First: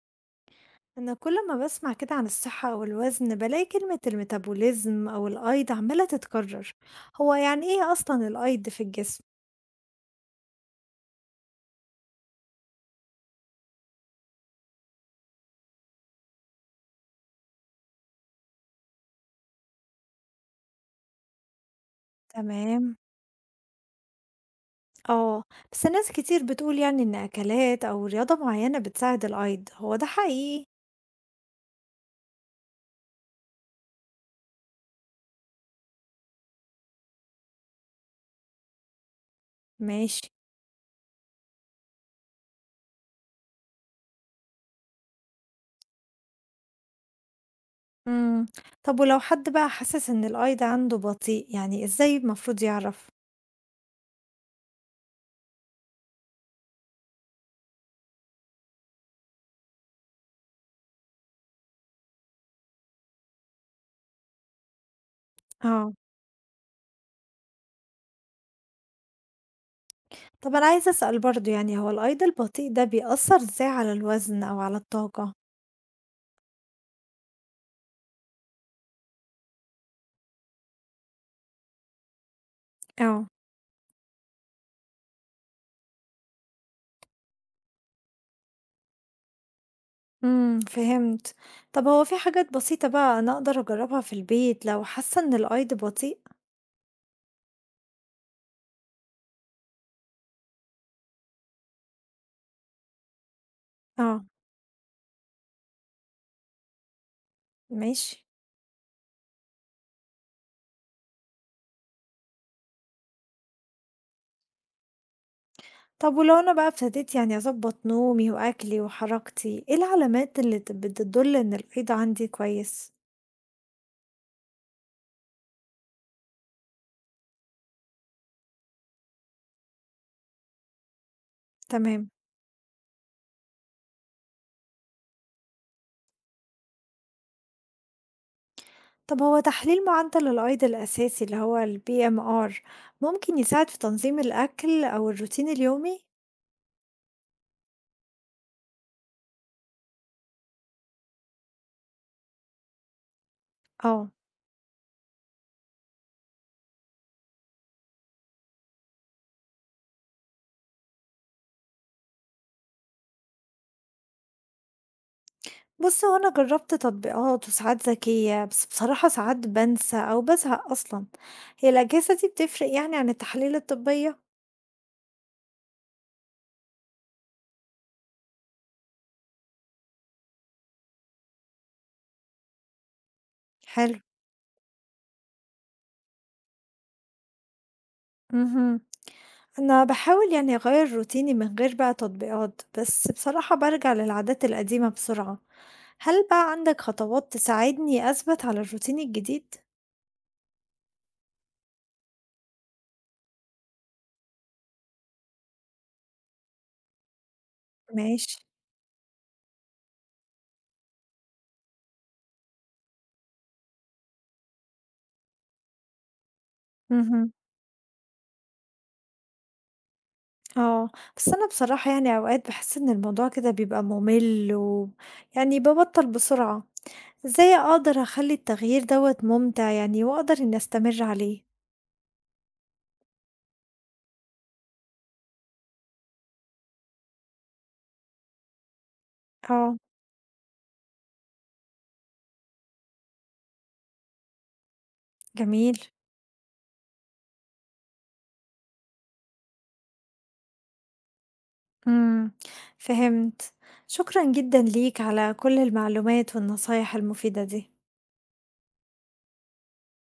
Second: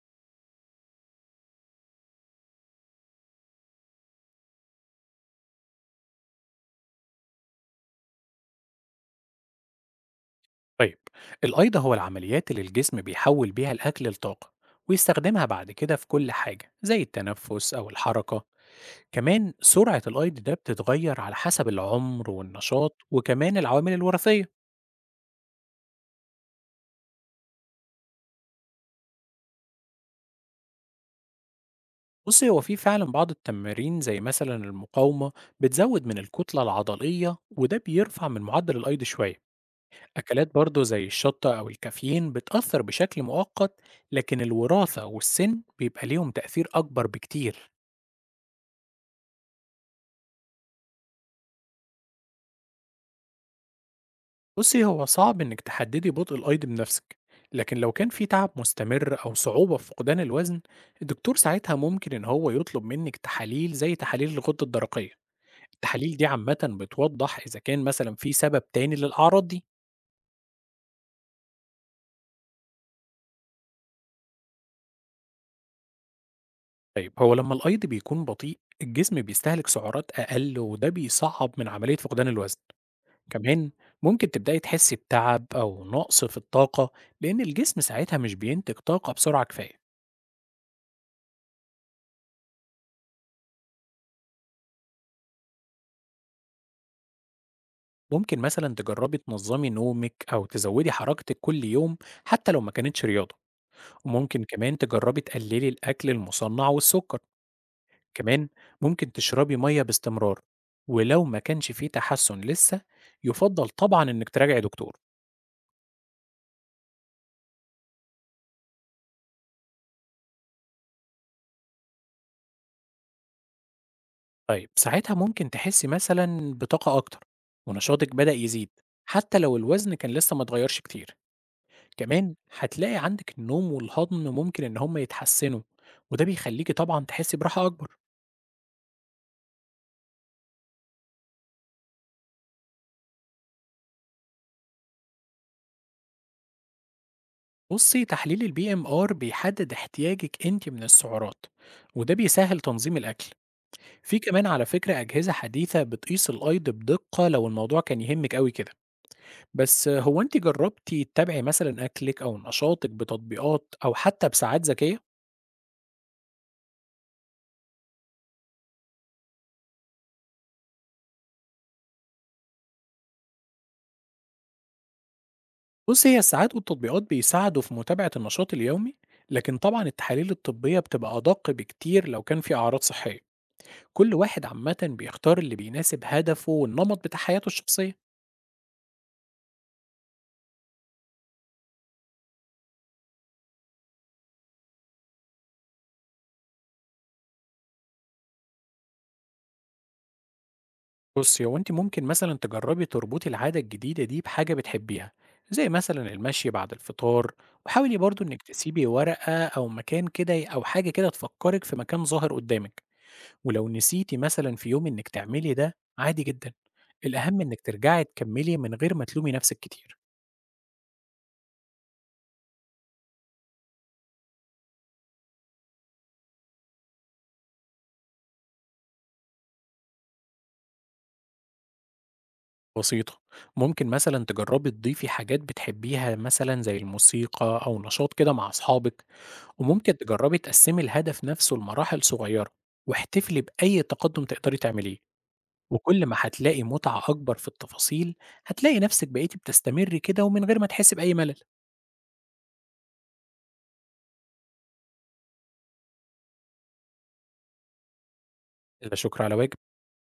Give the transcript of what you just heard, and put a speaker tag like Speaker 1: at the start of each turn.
Speaker 1: أنا كل ما بسمع كده عن الصحة أو الوزن بلاقي كلمة الميتابوليزم أو الأيض عمالة تتكرر. هو يعني إيه أصلا الأيض في الجسم؟
Speaker 2: طيب، الأيضة هو العمليات اللي الجسم بيحول بيها الأكل لطاقة، ويستخدمها بعد كده في كل حاجة زي التنفس أو الحركة. كمان سرعة الأيض ده بتتغير على حسب العمر
Speaker 1: تمام.
Speaker 2: والنشاط وكمان العوامل الوراثية.
Speaker 1: اه. بس ناس كتير بتقول يعني إن أكلات أو رياضة معينة بتساعد الأيض هو ده حقيقي؟
Speaker 2: بص، هو في فعلا بعض التمارين زي مثلا المقاومة بتزود من الكتلة العضلية، وده بيرفع من معدل الأيض شوية.
Speaker 1: ماشي.
Speaker 2: أكلات برضه زي الشطة أو الكافيين بتأثر بشكل مؤقت، لكن الوراثة والسن بيبقى ليهم تأثير أكبر بكتير.
Speaker 1: مم. طب ولو حد بقى حاسس إن الأيض عنده بطيء يعني إزاي المفروض يعرف؟
Speaker 2: بُصّي، هو صعب إنِّك تحدّدي بطء الأيض بنفسِك، لكن لو كان في تعب مستمر أو صعوبة في فقدان الوزن، الدكتور ساعتها ممكن إن هو يطلب منِّك تحاليل زي تحاليل الغدة الدرقية،
Speaker 1: اه.
Speaker 2: التحاليل دي عامةً بتوضّح إذا كان مثلًا في سبب تاني للأعراض دي.
Speaker 1: طب أنا عايزة أسأل برضو يعني هو الأيض البطيء ده بيأثر إزاي على الوزن أو على الطاقة؟
Speaker 2: طيب، هو لمّا الأيض بيكون بطيء، الجسم بيستهلك سعرات أقل وده بيصعّب من عملية فقدان الوزن،
Speaker 1: اه.
Speaker 2: كمان ممكن تبدئي تحسّي بتعب أو نقص في الطاقة، لإن الجسم ساعتها مش بينتج طاقة بسرعة كفاية.
Speaker 1: فهمت. طب هو في حاجات بسيطة بقى أنا أقدر أجربها في البيت لو حاسة إن الأيض بطيء.
Speaker 2: ممكن مثلا تجربي تنظمي نومك أو تزودي حركتك كل يوم، حتى لو ما كانتش رياضة.
Speaker 1: اه.
Speaker 2: وممكن كمان تجربي تقللي الأكل المصنع والسكر.
Speaker 1: ماشي.
Speaker 2: كمان ممكن تشربي مية باستمرار، ولو ما كانش فيه تحسن لسه يفضل طبعا إنك تراجعي دكتور.
Speaker 1: طب ولو أنا بقى ابتديت يعني أظبط نومي وأكلي وحركتي إيه العلامات اللي بتدل إن الأيض عندي كويس؟
Speaker 2: طيب ساعتها ممكن تحسي مثلا بطاقة أكتر، ونشاطك بدأ يزيد، حتى لو الوزن كان لسه ما اتغيرش كتير.
Speaker 1: تمام.
Speaker 2: كمان هتلاقي عندك النوم والهضم ممكن إن هما يتحسنوا، وده بيخليكي طبعا تحسي براحة أكبر.
Speaker 1: طب هو تحليل معدل الأيض الأساسي اللي هو ال BMR ممكن يساعد في تنظيم الأكل أو الروتين اليومي؟
Speaker 2: بصي، تحليل الـ BMR بيحدد احتياجك انت من السعرات، وده بيسهل تنظيم الاكل.
Speaker 1: اه.
Speaker 2: في كمان على فكرة اجهزة حديثة بتقيس الايض بدقة لو الموضوع كان يهمك قوي كده. بس هو انت جربتي تتابعي مثلا اكلك او نشاطك بتطبيقات او حتى بساعات ذكية؟
Speaker 1: بُص، هو أنا جرّبت تطبيقات وساعات ذكية، بس بصراحة ساعات بانسى أو بازهق أصلًا. هي الأجهزة دي بتفرق يعني عن التحاليل الطبية؟
Speaker 2: بصي، هي الساعات والتطبيقات بيساعدوا في متابعة النشاط اليومي، لكن طبعا التحاليل الطبية بتبقى ادق بكتير لو كان في اعراض صحية.
Speaker 1: حلو.
Speaker 2: كل واحد عامة بيختار اللي بيناسب هدفه والنمط بتاع حياته الشخصية.
Speaker 1: اهم. أنا باحاول يعني أغيّر روتيني من غير بقى تطبيقات، بس بصراحة بارجع للعادات القديمة بسرعة. هل بقى عندك خطوات تساعدني أثبت على الروتين الجديد؟
Speaker 2: بصي هو انت ممكن مثلا تجربي تربطي العادة الجديدة دي بحاجة بتحبيها، زي مثلا المشي بعد الفطار. وحاولي برضو
Speaker 1: ماشي.
Speaker 2: انك تسيبي ورقة او مكان كده او حاجة كده تفكرك في مكان ظاهر قدامك. ولو نسيتي مثلا في يوم انك تعملي ده عادي جدا،
Speaker 1: اهم.
Speaker 2: الاهم انك ترجعي تكملي من غير ما تلومي نفسك كتير.
Speaker 1: آه. بس أنا بصراحة يعني أوقات باحس إن الموضوع كده بيبقى مُمِل، ويعني بابطّل بسرعة. إزاي أقدر أخلّي التغيير دوّة مُمتع يعني وأقدر إنّي أستمر عليه؟
Speaker 2: بسيطة، ممكن مثلا تجربي تضيفي حاجات بتحبيها مثلا زي الموسيقى او نشاط كده مع اصحابك.
Speaker 1: آه.
Speaker 2: وممكن تجربي تقسمي الهدف نفسه لمراحل صغيرة، واحتفلي بأي تقدم تقدري تعمليه.
Speaker 1: جميل.
Speaker 2: وكل ما هتلاقي متعة أكبر في التفاصيل، هتلاقي نفسك بقيتي بتستمري كده ومن غير ما تحسي بأي ملل.
Speaker 1: إمم. فهمت. شكرًا جدًا ليك على كل المعلومات والنصايح المفيدة دي.
Speaker 2: لا شكر على واجب.